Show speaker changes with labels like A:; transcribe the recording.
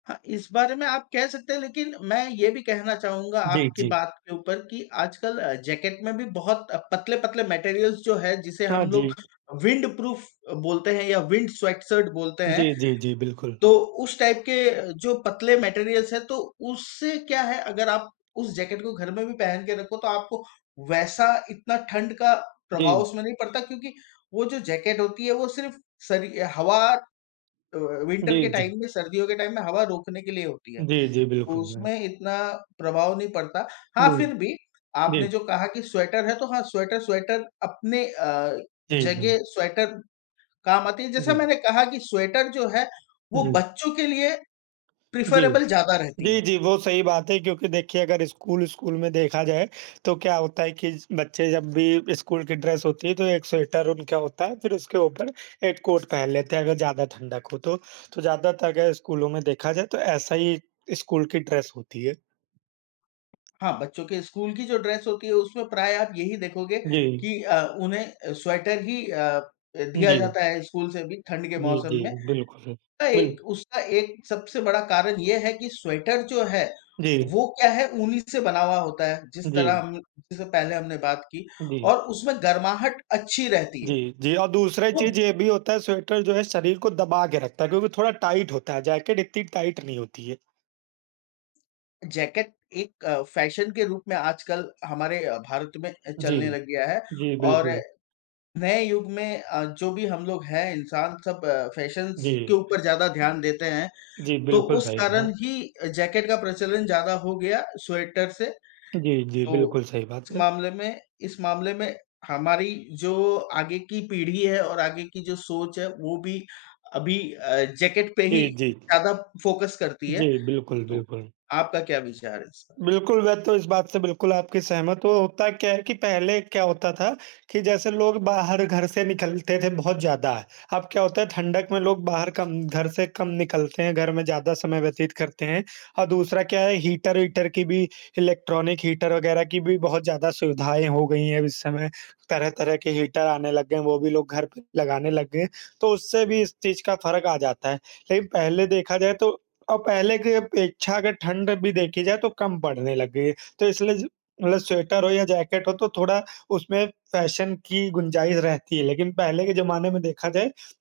A: हाँ, इस बारे में आप कह सकते हैं लेकिन मैं ये भी कहना चाहूँगा
B: जी,
A: आपकी
B: जी।
A: बात के ऊपर कि आजकल अ, जैकेट में भी बहुत पतले-पतले मटेरियल्स जो है जिसे
B: हाँ
A: हम
B: जी।
A: लोग विंडप्रूफ अ, बोलते हैं या विंड स्वेटशर्ट बोलते हैं।
B: जी, जी, जी, बिल्कुल।
A: तो उस टाइप के जो पतले मटेरियल्स हैं, तो उससे क्या है? अगर आप उस जैकेट को घर में भी पहन के रखो तो आपको वैसा इतना ठंड का प्रभाव
B: जी।
A: उसमें नहीं पड़ता, क्योंकि वो जो जैकेट होती है वो सिर्फ़ शरि अ, हवा अ, विन्टर के
B: जी, जी।
A: टाइम में, सर्दियों के टाइम में हवा रोकने के लिए होती है।
B: जी, जी,
A: तो
B: बिल्कुल मैं
A: उसमें इतना प्रभाव नहीं पड़ता, हाँ
B: नहीं,
A: फिर भी
B: जी।
A: आपने जो कहा कि स्वेटर है तो हाँ, स्वेटर स्वेटर अपने अ,
B: जी, हुँ।
A: जगह स्वेटर काम आती है, जैसा
B: जी।
A: मैंने कहा कि स्वेटर जो है, वो
B: जी।
A: बच्चों के लिए
B: जी।
A: प्रेफरेबल ज़्यादा रहती है।
B: जी, जी, वो सही बात है क्योंकि देखिए अगर स्कूल स्कूल में देखा जाए, तो क्या होता है कि ज बच्चे जब भी स्कूल की ड्रेस होती है, तो 1 स्वेटर उनका होता है फिर उसके ऊपर 1 कोट पहन लेते हैं अगर ज़्यादा ठंडक हो तो। तो ज़्यादातर अगर स्कूलो में देखा जाए तो ऐसा ही स्कूल की ड्रेस होती है।
A: हाँ, बच्चों के स्कूल की जो ड्रेस होती है उसमें प्रायः आप यही देखोगे,
B: जी।
A: कि अ, उन्हें अ, स्वेटर ही अ अ, दिया
B: जी।
A: जाता है स्कूल से भी ठंड के
B: जी,
A: मौसम
B: जी,
A: में।
B: बिल्कुल,
A: उसका
B: बिल
A: एक उसका एक सबसे बड़ा कारण ये है, कि स्वेटर जो है
B: जी।
A: वो क्या है, ऊनी से बना हुआ होता है, जिस तरह
B: जी।
A: हम जैसे पहले हमने बात की
B: जी।
A: और उसमें गर्माहट अच्छी रहती है।
B: जी, जी और दूसरी
A: वो
B: चीज़ ये भी होता है स्वेटर जो है शरीर को दबा के रखता है क्योंकि थोड़ा टाइट होता है, जैकेट इतनी टाइट नहीं होती है।
A: जैकेट एक अ, फैशन के रूप में आजकल हमारे अ, भारत में अ,
B: जी।
A: चलने लग गया है
B: जी,
A: और
B: बिल्कुल।
A: नए युग में अ, जो भी हम लोग हैं इंसान सब फैशंस के
B: जी।
A: ऊपर ज़्यादा ध्यान देते हैं,
B: जी,
A: तो
B: बिल्कुल
A: उस
B: सही कहा।
A: कारण ही जैकेट का प्रचलन ज़्यादा हो गया स्वेटर से।
B: जी, जी।
A: तो
B: बिल्कुल सही बात
A: इस
B: है।
A: मामले में इस मामले में हमारी जो आगे की पीढ़ी है और आगे की जो सोच है, वो भी अभी अ, जैकेट पे ही
B: जी, जी।
A: ज़्यादा फोकस करती है,
B: जी, बिल्कुल,
A: तो
B: बिल्कुल।
A: आपका क्या विचार है इसपे?
B: बिल्कुल, मैं तो इस बात से बिल्कुल आपकी सहमत हूँ। होता क्या है कि पहले क्या होता था कि जैसे लोग बाहर घर से निकलते थे बहुत ज़्यादा, अब क्या होता है ठंडक में लोग बाहर कम घर से कम निकलते हैं, घर में ज़्यादा समय व्यतीत करते हैं। और दूसरा क्या है हीटर-वीटर की भी, इलेक्ट्रॉनिक हीटर वग़ैरह की भी बहुत ज़्यादा सुविधाएँ हो गई हैं अब इस समय, तरह-तरह के हीटर आने लग गए हैं, वो भी लोग घर पे लगाने लग गए हैं, तो उससे भी इस चीज़ का फ़र्क आ जाता है। लेकिन पहले देखा जाए तो और पहले की अपेक्षा अगर ठंड भी देखी जाए तो कम पड़ने लग गई है। तो इसलिए जो मतलब स्वेटर हो या जैकेट हो तो थोड़ा उसमें फैशन की गुंजाइश रहती है, लेकिन पहले के ज़माने में देखा जाए